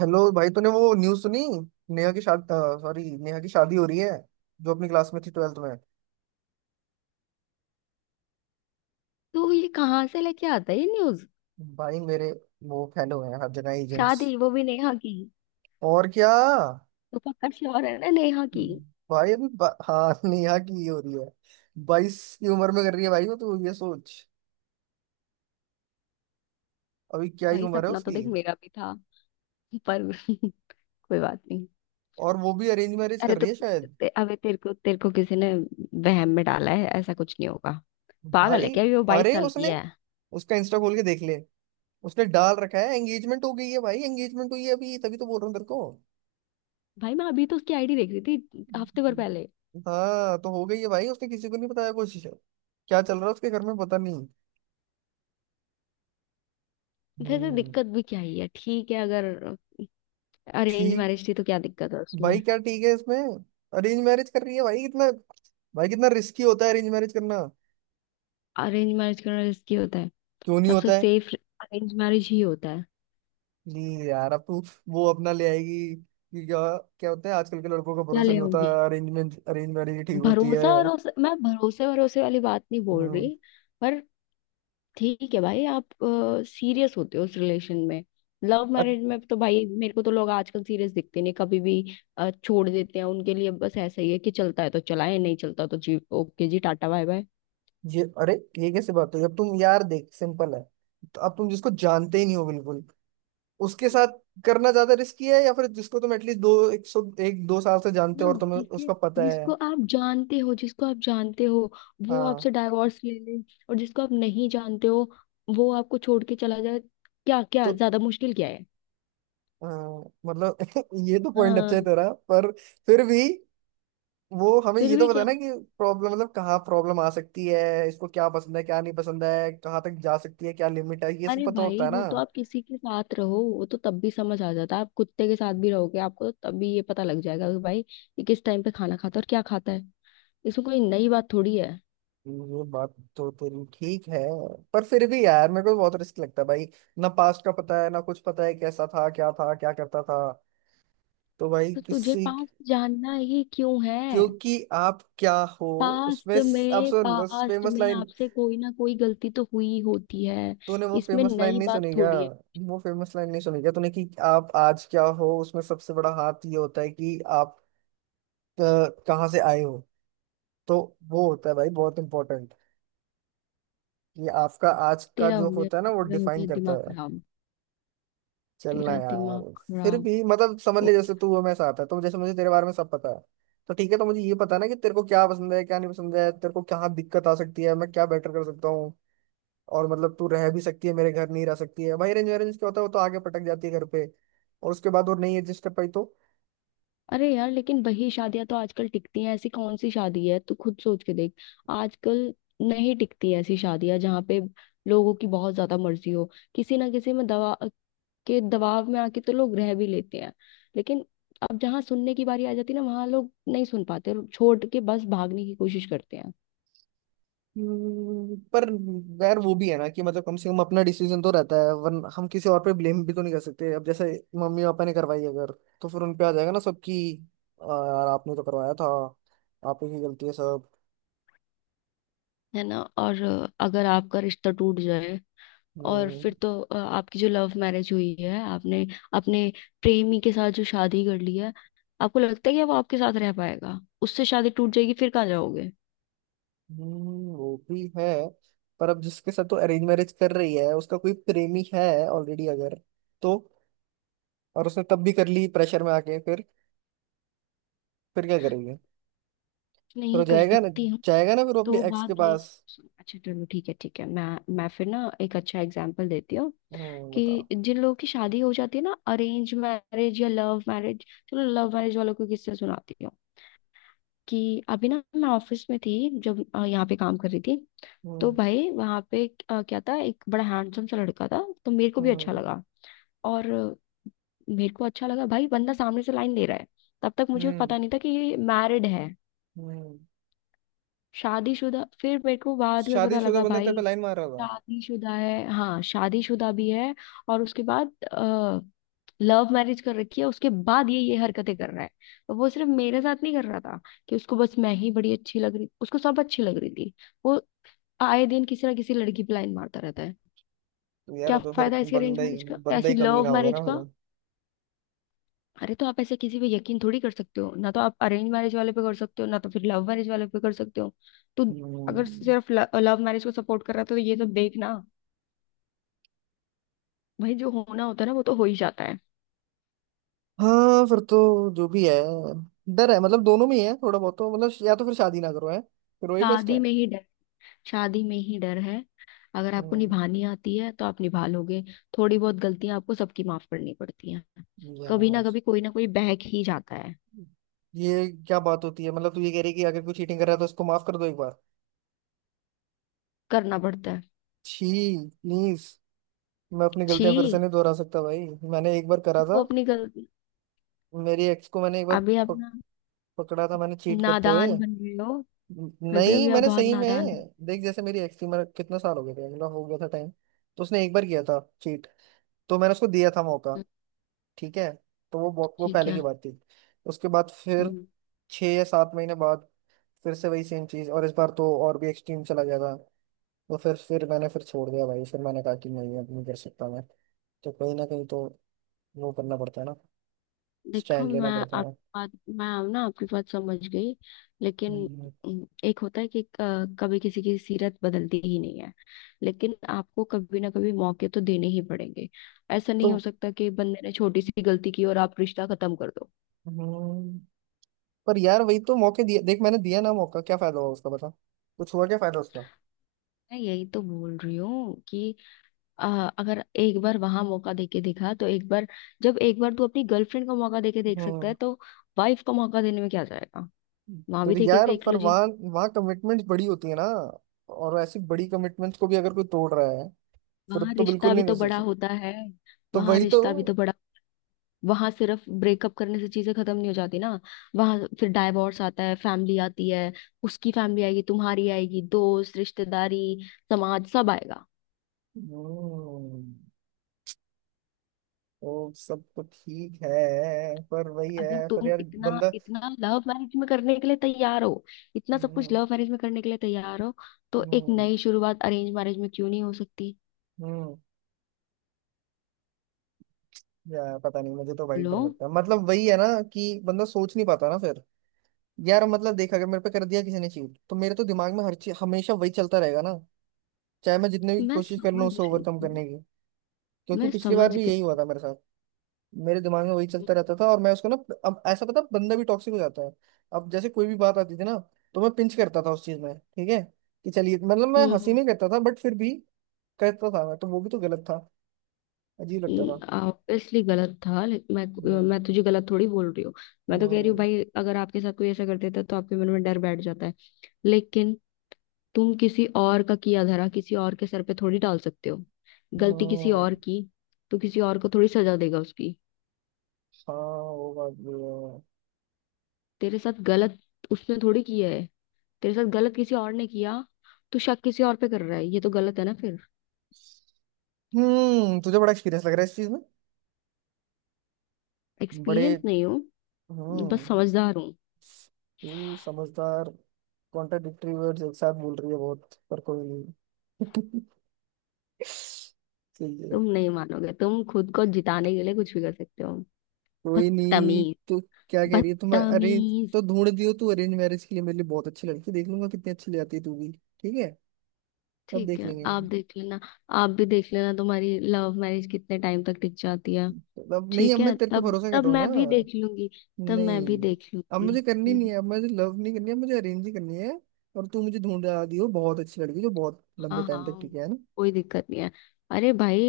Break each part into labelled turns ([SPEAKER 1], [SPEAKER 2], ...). [SPEAKER 1] Hello भाई, तूने वो न्यूज़ सुनी? नेहा की शादी। सॉरी, नेहा की शादी हो रही है, जो अपनी क्लास में थी, ट्वेल्थ में।
[SPEAKER 2] तो ये कहाँ से लेके आता है ये न्यूज।
[SPEAKER 1] भाई मेरे, वो फैन हो गए हैं, हर जगह एजेंट्स।
[SPEAKER 2] शादी, वो भी नेहा की।
[SPEAKER 1] और क्या।
[SPEAKER 2] तो पक्का श्योर है ना, नेहा की।
[SPEAKER 1] हाँ नेहा की ही हो रही है। बाईस की उम्र में कर रही है भाई, वो तो ये सोच। अभी क्या ही
[SPEAKER 2] भाई
[SPEAKER 1] उम्र है
[SPEAKER 2] सपना तो
[SPEAKER 1] उसकी।
[SPEAKER 2] देख मेरा भी था, पर कोई बात नहीं।
[SPEAKER 1] और वो भी अरेंज मैरिज
[SPEAKER 2] अरे
[SPEAKER 1] कर
[SPEAKER 2] तो
[SPEAKER 1] रही है शायद।
[SPEAKER 2] अबे तेरे को किसी ने वहम में डाला है, ऐसा कुछ नहीं होगा। पागल
[SPEAKER 1] भाई
[SPEAKER 2] है क्या, अभी वो 22
[SPEAKER 1] अरे
[SPEAKER 2] साल की
[SPEAKER 1] उसने,
[SPEAKER 2] है।
[SPEAKER 1] उसका इंस्टा खोल के देख ले। उसने डाल रखा है, एंगेजमेंट हो गई है भाई, एंगेजमेंट हुई है अभी, तभी तो बोल रहा हूँ तेरे को।
[SPEAKER 2] भाई मैं अभी तो उसकी आईडी देख रही थी हफ्ते भर
[SPEAKER 1] हम्म।
[SPEAKER 2] पहले।
[SPEAKER 1] हाँ तो हो गई है भाई, उसने किसी को नहीं बताया कुछ। क्या चल रहा है उसके घर में, पता नहीं।
[SPEAKER 2] वैसे तो
[SPEAKER 1] हम्म।
[SPEAKER 2] दिक्कत भी क्या ही है, ठीक है अगर अरेंज
[SPEAKER 1] ठीक।
[SPEAKER 2] मैरिज थी तो क्या दिक्कत है
[SPEAKER 1] भाई
[SPEAKER 2] उसमें।
[SPEAKER 1] क्या ठीक है इसमें? अरेंज मैरिज कर रही है भाई, कितना। भाई कितना रिस्की होता है अरेंज मैरिज करना।
[SPEAKER 2] अरेंज मैरिज करना रिस्की होता है?
[SPEAKER 1] क्यों नहीं
[SPEAKER 2] सबसे
[SPEAKER 1] होता है?
[SPEAKER 2] सेफ अरेंज मैरिज ही होता है।
[SPEAKER 1] नहीं यार, अब तू, वो अपना ले आएगी कि क्या? क्या होता है, आजकल के लड़कों का
[SPEAKER 2] क्या
[SPEAKER 1] भरोसा
[SPEAKER 2] ले
[SPEAKER 1] नहीं होता,
[SPEAKER 2] आऊंगी।
[SPEAKER 1] अरेंजमेंट अरेंज मैरिज ठीक होती है।
[SPEAKER 2] भरोसा, भरोसा मैं भरोसे भरोसे वाली बात नहीं बोल
[SPEAKER 1] हम्म।
[SPEAKER 2] रही। पर ठीक है भाई, आप सीरियस होते हो उस रिलेशन में? लव
[SPEAKER 1] अ-
[SPEAKER 2] मैरिज में तो भाई मेरे को तो लोग आजकल सीरियस दिखते नहीं कभी भी। छोड़ देते हैं उनके लिए, बस ऐसा ही है कि चलता है तो चलाए, नहीं चलता तो जी ओके जी, टाटा बाय बाय।
[SPEAKER 1] ये अरे, ये कैसे बात हुई? अब तुम यार देख, सिंपल है। तो अब तुम जिसको जानते ही नहीं हो बिल्कुल, उसके साथ करना ज्यादा रिस्की है, या फिर जिसको तुम एटलीस्ट दो, एक सौ, एक दो साल से जानते
[SPEAKER 2] ना,
[SPEAKER 1] हो और तुम्हें
[SPEAKER 2] जिसे
[SPEAKER 1] उसका पता है।
[SPEAKER 2] जिसको आप जानते हो वो
[SPEAKER 1] हाँ।
[SPEAKER 2] आपसे डाइवोर्स ले ले, और जिसको आप नहीं जानते हो वो आपको छोड़ के चला जाए। क्या क्या
[SPEAKER 1] तो
[SPEAKER 2] ज्यादा मुश्किल, क्या है?
[SPEAKER 1] हाँ, मतलब ये तो पॉइंट अच्छा
[SPEAKER 2] हाँ,
[SPEAKER 1] है तेरा, पर फिर भी, वो हमें
[SPEAKER 2] फिर
[SPEAKER 1] ये तो
[SPEAKER 2] भी
[SPEAKER 1] पता है
[SPEAKER 2] क्या?
[SPEAKER 1] ना कि प्रॉब्लम, मतलब कहाँ प्रॉब्लम आ सकती है, इसको क्या पसंद है क्या नहीं पसंद है, कहाँ तक जा सकती है, क्या लिमिट है, ये सब
[SPEAKER 2] अरे
[SPEAKER 1] पता होता
[SPEAKER 2] भाई
[SPEAKER 1] है
[SPEAKER 2] वो
[SPEAKER 1] ना।
[SPEAKER 2] तो आप किसी के साथ रहो वो तो तब भी समझ आ जाता है। आप कुत्ते के साथ भी रहोगे आपको तो तब भी ये पता लग जाएगा कि भाई ये किस टाइम पे खाना खाता है और क्या खाता है। इसमें कोई नई बात थोड़ी है।
[SPEAKER 1] ये बात तो तेरी ठीक है, पर फिर भी यार मेरे को बहुत रिस्क लगता है भाई। ना पास्ट का पता है, ना कुछ पता है कैसा था, क्या था, क्या करता था। तो भाई
[SPEAKER 2] तो तुझे
[SPEAKER 1] किसी,
[SPEAKER 2] पास्ट जानना ही क्यों है?
[SPEAKER 1] क्योंकि आप क्या हो
[SPEAKER 2] पास्ट
[SPEAKER 1] उसमें आप
[SPEAKER 2] में
[SPEAKER 1] सुन उस
[SPEAKER 2] पास्ट
[SPEAKER 1] फेमस
[SPEAKER 2] में
[SPEAKER 1] लाइन।
[SPEAKER 2] आपसे कोई ना कोई गलती तो हुई होती है।
[SPEAKER 1] तूने वो
[SPEAKER 2] इसमें
[SPEAKER 1] फेमस लाइन
[SPEAKER 2] नई
[SPEAKER 1] नहीं
[SPEAKER 2] बात
[SPEAKER 1] सुनी क्या?
[SPEAKER 2] थोड़ी है।
[SPEAKER 1] वो फेमस लाइन नहीं सुनी क्या तूने, कि आप आज क्या हो उसमें सबसे बड़ा हाथ ये होता है कि आप अ, कहाँ से आए हो। तो वो होता है भाई बहुत इंपॉर्टेंट, कि आपका आज का
[SPEAKER 2] तेरा हो
[SPEAKER 1] जो
[SPEAKER 2] गया।
[SPEAKER 1] होता है ना, वो
[SPEAKER 2] मेरा हो गया
[SPEAKER 1] डिफाइन करता
[SPEAKER 2] दिमाग
[SPEAKER 1] है।
[SPEAKER 2] खराब।
[SPEAKER 1] चलना
[SPEAKER 2] तेरा दिमाग
[SPEAKER 1] यार, फिर
[SPEAKER 2] खराब।
[SPEAKER 1] भी मतलब समझ ले, जैसे तू और मैं साथ है, तो जैसे मुझे तेरे बारे में सब पता है, तो ठीक है, तो मुझे ये पता है ना कि तेरे को क्या पसंद है क्या नहीं पसंद है, तेरे को क्या दिक्कत आ सकती है, मैं क्या बेटर कर सकता हूँ। और मतलब तू रह भी सकती है मेरे घर, नहीं रह सकती है भाई, अरेंज अरेंज क्या होता है, वो तो आगे पटक जाती है घर पे, और उसके बाद वो नहीं एडजस्ट कर पाई तो।
[SPEAKER 2] अरे यार, लेकिन वही शादियां तो आजकल टिकती हैं। ऐसी कौन सी शादी है, तू खुद सोच के देख आजकल। नहीं टिकती हैं ऐसी शादियां जहाँ पे लोगों की बहुत ज्यादा मर्जी हो। किसी ना किसी में दवा के दबाव में आके तो लोग रह भी लेते हैं, लेकिन अब जहाँ सुनने की बारी आ जाती है ना, वहां लोग नहीं सुन पाते और छोड़ के बस भागने की कोशिश करते हैं।
[SPEAKER 1] पर यार वो भी है ना कि मतलब कम से कम अपना डिसीजन तो रहता है, वरना हम किसी और पे ब्लेम भी तो नहीं कर सकते। अब जैसे मम्मी पापा ने करवाई अगर, तो फिर उन पे आ जाएगा ना सब, कि "यार आपने तो करवाया था, आप ही की गलती है सब"।
[SPEAKER 2] है ना, और अगर आपका रिश्ता टूट जाए, और फिर
[SPEAKER 1] हम्म।
[SPEAKER 2] तो आपकी जो लव मैरिज हुई है, आपने अपने प्रेमी के साथ जो शादी कर ली है, आपको लगता है कि वो आपके साथ रह पाएगा? उससे शादी टूट जाएगी फिर कहाँ जाओगे?
[SPEAKER 1] वो भी है। पर अब जिसके साथ तो अरेंज मैरिज कर रही है, उसका कोई प्रेमी है ऑलरेडी अगर, तो, और उसने तब भी कर ली प्रेशर में आके, फिर क्या करेंगे? फिर
[SPEAKER 2] नहीं
[SPEAKER 1] वो
[SPEAKER 2] कर
[SPEAKER 1] जाएगा ना,
[SPEAKER 2] सकती हूँ।
[SPEAKER 1] जाएगा ना फिर वो अपनी
[SPEAKER 2] तो
[SPEAKER 1] एक्स के
[SPEAKER 2] बात ये
[SPEAKER 1] पास।
[SPEAKER 2] अच्छा चलो, ठीक है ठीक है, मैं फिर ना एक अच्छा एग्जाम्पल देती हूँ
[SPEAKER 1] हम्म, बताओ।
[SPEAKER 2] कि जिन लोगों की शादी हो जाती है ना, अरेंज मैरिज या लव मैरिज। चलो लव मैरिज वालों को किससे सुनाती हूँ। कि अभी ना मैं ऑफिस में थी जब यहाँ पे काम कर रही थी, तो
[SPEAKER 1] हम्म।
[SPEAKER 2] भाई वहां पे क्या था, एक बड़ा हैंडसम सा लड़का था, तो मेरे को भी अच्छा
[SPEAKER 1] हम्म।
[SPEAKER 2] लगा। और मेरे को अच्छा लगा भाई, बंदा सामने से लाइन दे रहा है। तब तक मुझे
[SPEAKER 1] हम्म।
[SPEAKER 2] पता नहीं था कि ये मैरिड है,
[SPEAKER 1] हम्म।
[SPEAKER 2] शादीशुदा। फिर मेरे को बाद में पता
[SPEAKER 1] शादीशुदा
[SPEAKER 2] लगा
[SPEAKER 1] बंदा तेरे
[SPEAKER 2] भाई
[SPEAKER 1] पे लाइन मार रहा होगा।
[SPEAKER 2] शादीशुदा है, हाँ शादीशुदा भी है। और उसके बाद लव मैरिज कर रखी है, उसके बाद ये हरकतें कर रहा है। और वो सिर्फ मेरे साथ नहीं कर रहा था कि उसको बस मैं ही बड़ी अच्छी लग रही, उसको सब अच्छी लग रही थी। वो आए दिन किसी ना किसी लड़की पे लाइन मारता रहता है।
[SPEAKER 1] तो यार,
[SPEAKER 2] क्या
[SPEAKER 1] वो तो फिर
[SPEAKER 2] फायदा इसके अरेंज
[SPEAKER 1] बंदा ही
[SPEAKER 2] मैरिज का,
[SPEAKER 1] बंदा
[SPEAKER 2] ऐसी
[SPEAKER 1] ही कमीना
[SPEAKER 2] लव
[SPEAKER 1] होगा
[SPEAKER 2] मैरिज
[SPEAKER 1] ना फिर
[SPEAKER 2] का।
[SPEAKER 1] वो।
[SPEAKER 2] अरे तो आप ऐसे किसी पे यकीन थोड़ी कर सकते हो, ना तो आप अरेंज मैरिज वाले पे कर सकते हो, ना तो फिर लव मैरिज वाले पे कर सकते हो। तो अगर
[SPEAKER 1] हम्म।
[SPEAKER 2] सिर्फ लव मैरिज को सपोर्ट कर रहा था तो ये सब देखना, भाई जो होना होता है ना वो तो हो ही जाता है।
[SPEAKER 1] हाँ फिर तो, जो भी है, डर है, मतलब दोनों में ही है थोड़ा बहुत, तो मतलब या तो फिर शादी ना करो, है फिर वही बेस्ट
[SPEAKER 2] शादी
[SPEAKER 1] है।
[SPEAKER 2] में ही डर, शादी में ही डर है। अगर आपको
[SPEAKER 1] हम्म।
[SPEAKER 2] निभानी आती है तो आप निभा लोगे। थोड़ी बहुत गलतियां आपको सबकी माफ करनी पड़ती हैं। कभी ना
[SPEAKER 1] यार,
[SPEAKER 2] कभी कोई ना कोई बहक ही जाता है।
[SPEAKER 1] ये क्या बात होती है, मतलब तू ये कह रही है कि अगर कोई चीटिंग कर रहा है तो उसको माफ कर दो एक बार?
[SPEAKER 2] करना पड़ता है।
[SPEAKER 1] छी, प्लीज। मैं अपनी गलतियां फिर से
[SPEAKER 2] छी।
[SPEAKER 1] नहीं दोहरा सकता भाई। मैंने एक बार करा
[SPEAKER 2] तू
[SPEAKER 1] था,
[SPEAKER 2] अपनी गलती,
[SPEAKER 1] मेरी एक्स को मैंने एक बार
[SPEAKER 2] अभी अपना
[SPEAKER 1] पकड़ा था, मैंने चीट करते हुए।
[SPEAKER 2] नादान बन रहे हो। बेबी
[SPEAKER 1] नहीं,
[SPEAKER 2] अभी आप
[SPEAKER 1] मैंने
[SPEAKER 2] बहुत
[SPEAKER 1] सही
[SPEAKER 2] नादान
[SPEAKER 1] में, देख जैसे मेरी एक्स थी, मेरा कितना साल हो गया था, मेरा हो गया था टाइम, तो उसने एक बार किया था चीट, तो मैंने उसको दिया था मौका।
[SPEAKER 2] बन-
[SPEAKER 1] ठीक है। तो वो
[SPEAKER 2] ठीक
[SPEAKER 1] पहले की
[SPEAKER 2] है।
[SPEAKER 1] बात थी। उसके बाद फिर
[SPEAKER 2] हम्म।
[SPEAKER 1] छः या सात महीने बाद फिर से वही सेम चीज़, और इस बार तो और भी एक्सट्रीम चला गया था। तो फिर मैंने फिर छोड़ दिया भाई, फिर मैंने कहा कि नहीं, अब नहीं कर सकता मैं। तो कहीं ना कहीं तो वो करना पड़ता है ना,
[SPEAKER 2] देखो,
[SPEAKER 1] स्टैंड लेना पड़ता है।
[SPEAKER 2] मैं ना आपकी बात समझ गई, लेकिन
[SPEAKER 1] हम्म,
[SPEAKER 2] एक होता है कि कभी किसी की सीरत बदलती ही नहीं है। लेकिन आपको कभी ना कभी मौके तो देने ही पड़ेंगे। ऐसा नहीं
[SPEAKER 1] तो।
[SPEAKER 2] हो सकता कि बंदे ने छोटी सी गलती की और आप रिश्ता खत्म कर दो।
[SPEAKER 1] हम्म, पर यार वही तो, मौके दिए देख मैंने, दिया ना मौका, क्या फायदा हुआ उसका, बता? कुछ हुआ? क्या फायदा उसका।
[SPEAKER 2] मैं यही तो बोल रही हूँ कि अ, अगर एक बार वहां मौका देके देखा, तो एक बार, जब एक बार तू अपनी गर्लफ्रेंड को मौका देके देख सकता है
[SPEAKER 1] हम्म।
[SPEAKER 2] तो वाइफ को मौका देने में क्या जाएगा। वहां भी
[SPEAKER 1] तो
[SPEAKER 2] देके
[SPEAKER 1] यार
[SPEAKER 2] देख
[SPEAKER 1] पर
[SPEAKER 2] लो जी।
[SPEAKER 1] वहाँ, वहाँ कमिटमेंट्स बड़ी होती है ना, और ऐसी बड़ी कमिटमेंट्स को भी अगर कोई तोड़ रहा है, फिर
[SPEAKER 2] वहां
[SPEAKER 1] तो बिल्कुल
[SPEAKER 2] रिश्ता भी
[SPEAKER 1] नहीं दे
[SPEAKER 2] तो बड़ा
[SPEAKER 1] सकते।
[SPEAKER 2] होता है,
[SPEAKER 1] तो
[SPEAKER 2] वहां
[SPEAKER 1] वही तो।
[SPEAKER 2] रिश्ता भी तो बड़ा, वहां सिर्फ ब्रेकअप करने से चीजें खत्म नहीं हो जाती ना। वहां फिर डाइवोर्स आता है, फैमिली आती है। उसकी फैमिली आएगी, तुम्हारी आएगी, दोस्त, रिश्तेदारी, समाज सब आएगा।
[SPEAKER 1] हम्म। तो सब तो ठीक है, पर वही
[SPEAKER 2] अगर
[SPEAKER 1] है, पर
[SPEAKER 2] तुम
[SPEAKER 1] यार
[SPEAKER 2] इतना,
[SPEAKER 1] बंदा,
[SPEAKER 2] इतना लव मैरिज में करने के लिए तैयार हो, इतना सब कुछ
[SPEAKER 1] हम्म।
[SPEAKER 2] लव मैरिज में करने के लिए तैयार हो, तो एक
[SPEAKER 1] हम्म।
[SPEAKER 2] नई शुरुआत अरेंज मैरिज में क्यों नहीं हो सकती?
[SPEAKER 1] हम्म, यार पता नहीं, मुझे तो वही
[SPEAKER 2] बोलो।
[SPEAKER 1] पर लगता है, मतलब वही है ना कि बंदा सोच नहीं पाता ना फिर। यार मतलब देख, अगर मेरे पे कर दिया किसी ने चीट, तो मेरे तो दिमाग में हर चीज हमेशा वही चलता रहेगा ना, चाहे मैं जितने भी
[SPEAKER 2] मैं
[SPEAKER 1] कोशिश कर लूँ
[SPEAKER 2] समझ
[SPEAKER 1] उसे
[SPEAKER 2] रही
[SPEAKER 1] ओवरकम
[SPEAKER 2] हूँ।
[SPEAKER 1] करने की। क्योंकि
[SPEAKER 2] मैं
[SPEAKER 1] पिछली
[SPEAKER 2] समझ
[SPEAKER 1] बार भी
[SPEAKER 2] गई।
[SPEAKER 1] यही हुआ था मेरे साथ, मेरे दिमाग में वही चलता रहता था, और मैं उसको ना, अब ऐसा पता है, बंदा भी टॉक्सिक हो जाता है। अब जैसे कोई भी बात आती थी ना, तो मैं पिंच करता था उस चीज में, ठीक है, कि चलिए मतलब मैं
[SPEAKER 2] हम्म,
[SPEAKER 1] हंसी में करता था, बट फिर भी करता था मैं, तो वो भी तो गलत था, अजीब लगता था।
[SPEAKER 2] ऑब्वियसली गलत था, लेकिन मैं
[SPEAKER 1] हम्म।
[SPEAKER 2] मैं तुझे गलत थोड़ी बोल रही हूँ। मैं तो कह रही हूँ
[SPEAKER 1] हम्म।
[SPEAKER 2] भाई, अगर आपके साथ कोई ऐसा कर देता तो आपके मन में डर बैठ जाता है। लेकिन तुम किसी और का किया धरा किसी और के सर पे थोड़ी डाल सकते हो। गलती किसी और
[SPEAKER 1] हम्म,
[SPEAKER 2] की, तो किसी और को थोड़ी सजा देगा उसकी।
[SPEAKER 1] हाँ वो बात भी है।
[SPEAKER 2] तेरे साथ गलत उसने थोड़ी किया है, तेरे साथ गलत किसी और ने किया, तो शक किसी और पे कर रहा है, ये तो गलत है ना फिर।
[SPEAKER 1] हम्म, तुझे बड़ा एक्सपीरियंस लग रहा है इस चीज में, बड़े।
[SPEAKER 2] एक्सपीरियंस नहीं हो,
[SPEAKER 1] हम्म।
[SPEAKER 2] बस समझदार हूँ।
[SPEAKER 1] तू समझदार? कॉन्ट्राडिक्टरी वर्ड्स एक साथ बोल रही है बहुत, पर कोई नहीं। सही है।
[SPEAKER 2] तुम नहीं मानोगे, तुम खुद को जिताने के लिए कुछ भी कर सकते हो।
[SPEAKER 1] कोई नहीं,
[SPEAKER 2] बदतमीज।
[SPEAKER 1] तो क्या कह रही है तुम अरे।
[SPEAKER 2] बदतमीज।
[SPEAKER 1] तो ढूंढ दियो तू अरेंज मैरिज के लिए मेरे लिए बहुत अच्छी लड़की, देख लूंगा कितनी अच्छी ले आती है तू भी। ठीक है, तब
[SPEAKER 2] ठीक
[SPEAKER 1] देख
[SPEAKER 2] है,
[SPEAKER 1] लेंगे।
[SPEAKER 2] आप देख लेना। आप भी देख लेना तुम्हारी लव मैरिज कितने टाइम तक टिक जाती है।
[SPEAKER 1] तो अब नहीं,
[SPEAKER 2] ठीक
[SPEAKER 1] अब मैं
[SPEAKER 2] है,
[SPEAKER 1] तेरे पे
[SPEAKER 2] तब
[SPEAKER 1] भरोसा कर
[SPEAKER 2] तब
[SPEAKER 1] रहा हूँ
[SPEAKER 2] मैं भी देख
[SPEAKER 1] ना।
[SPEAKER 2] लूंगी, तब मैं भी
[SPEAKER 1] नहीं,
[SPEAKER 2] देख
[SPEAKER 1] अब
[SPEAKER 2] लूंगी।
[SPEAKER 1] मुझे करनी नहीं
[SPEAKER 2] हम्म,
[SPEAKER 1] है, अब मुझे लव नहीं करनी है, मुझे अरेंज ही करनी है। और तू मुझे ढूंढ दियो बहुत अच्छी लड़की जो बहुत लंबे
[SPEAKER 2] हाँ,
[SPEAKER 1] टाइम तक
[SPEAKER 2] हाँ,
[SPEAKER 1] टिके है।
[SPEAKER 2] कोई दिक्कत नहीं है। अरे भाई,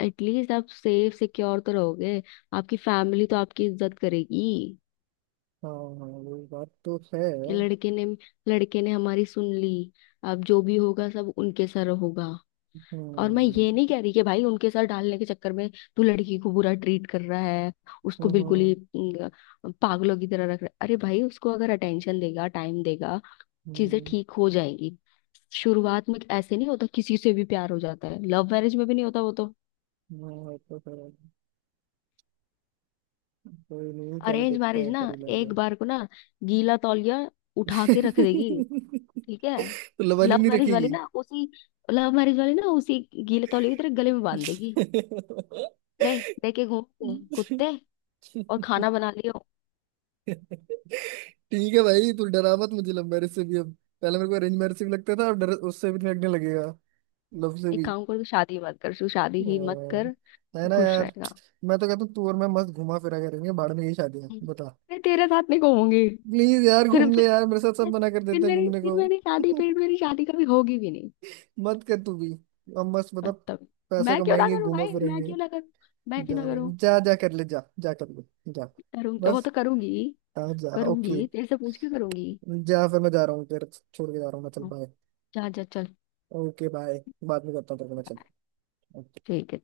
[SPEAKER 2] एटलीस्ट आप सेफ सिक्योर तो रहोगे, आपकी फैमिली तो आपकी इज्जत करेगी।
[SPEAKER 1] हाँ हाँ। वो बात तो है।
[SPEAKER 2] लड़के ने लड़के ने हमारी सुन ली, अब जो भी होगा सब उनके सर होगा। और मैं ये नहीं
[SPEAKER 1] हम्म।
[SPEAKER 2] कह रही कि भाई उनके साथ डालने के चक्कर में तू लड़की को बुरा ट्रीट कर रहा है, उसको
[SPEAKER 1] हम्म।
[SPEAKER 2] बिल्कुल
[SPEAKER 1] हम्म।
[SPEAKER 2] ही पागलों की तरह रख रहा है। अरे भाई उसको अगर अटेंशन देगा, टाइम देगा, चीजें
[SPEAKER 1] हम्म,
[SPEAKER 2] ठीक हो जाएगी। शुरुआत में ऐसे नहीं होता, किसी से भी प्यार हो जाता है, लव मैरिज में भी नहीं होता वो तो।
[SPEAKER 1] हाँ, वो तो है। कोई नहीं, चल
[SPEAKER 2] अरेंज
[SPEAKER 1] देखते
[SPEAKER 2] मैरिज
[SPEAKER 1] हैं,
[SPEAKER 2] ना,
[SPEAKER 1] कर ही
[SPEAKER 2] एक
[SPEAKER 1] लेंगे।
[SPEAKER 2] बार को ना, गीला तौलिया उठा के रख देगी। ठीक है।
[SPEAKER 1] तो लवाली
[SPEAKER 2] लव
[SPEAKER 1] नहीं
[SPEAKER 2] मैरिज वाली
[SPEAKER 1] रखेगी।
[SPEAKER 2] ना उसी लव मैरिज वाली ना उसी गीले तौलिया की तरह गले में बांध देगी। ले लेके घूमते हैं कुत्ते। और खाना बना लियो।
[SPEAKER 1] ठीक है भाई, तू डरा मत मुझे लव मैरिज से भी अब, पहले मेरे को अरेंज मैरिज से भी लगता था, अब डर उससे भी लगने लगेगा, लव से
[SPEAKER 2] एक
[SPEAKER 1] भी।
[SPEAKER 2] काम कर, तू शादी मत कर, तू शादी ही मत कर,
[SPEAKER 1] हाँ, है
[SPEAKER 2] तू
[SPEAKER 1] ना
[SPEAKER 2] खुश
[SPEAKER 1] यार,
[SPEAKER 2] रहेगा।
[SPEAKER 1] मैं तो कहता हूँ तू और मैं मस्त घुमा फिरा करेंगे, भाड़ में यही शादी है,
[SPEAKER 2] हम्म।
[SPEAKER 1] बता।
[SPEAKER 2] मैं तेरे साथ नहीं घूमूंगी।
[SPEAKER 1] प्लीज यार
[SPEAKER 2] फिर
[SPEAKER 1] घूम ले
[SPEAKER 2] फिर
[SPEAKER 1] यार मेरे साथ, सब
[SPEAKER 2] मैं-
[SPEAKER 1] मना कर
[SPEAKER 2] फिर
[SPEAKER 1] देते हैं
[SPEAKER 2] मेरी
[SPEAKER 1] घूमने
[SPEAKER 2] फिर
[SPEAKER 1] को।
[SPEAKER 2] मेरी शादी फिर मेरी शादी कभी होगी भी नहीं।
[SPEAKER 1] मत कर तू भी, हम मस्त मतलब
[SPEAKER 2] मतलब,
[SPEAKER 1] पैसे
[SPEAKER 2] मैं क्यों ना
[SPEAKER 1] कमाएंगे,
[SPEAKER 2] करूं
[SPEAKER 1] घूमा
[SPEAKER 2] भाई, मैं
[SPEAKER 1] फिरेंगे।
[SPEAKER 2] क्यों ना करूं, मैं क्यों
[SPEAKER 1] जा,
[SPEAKER 2] ना करूं।
[SPEAKER 1] जा जा कर ले, जा जा कर ले, जा।
[SPEAKER 2] करूंगी, वो
[SPEAKER 1] बस।
[SPEAKER 2] तो करूंगी,
[SPEAKER 1] हाँ जा, ओके।
[SPEAKER 2] करूंगी तेरे से पूछ के करूंगी।
[SPEAKER 1] जा फिर, मैं जा रहा हूँ फिर, छोड़ के जा रहा हूँ मैं, चल
[SPEAKER 2] हाँ,
[SPEAKER 1] बाय।
[SPEAKER 2] जा जा चल,
[SPEAKER 1] ओके बाय, बाद में करता हूँ तेरे को मैं।
[SPEAKER 2] बाय।
[SPEAKER 1] चल।
[SPEAKER 2] ठीक है।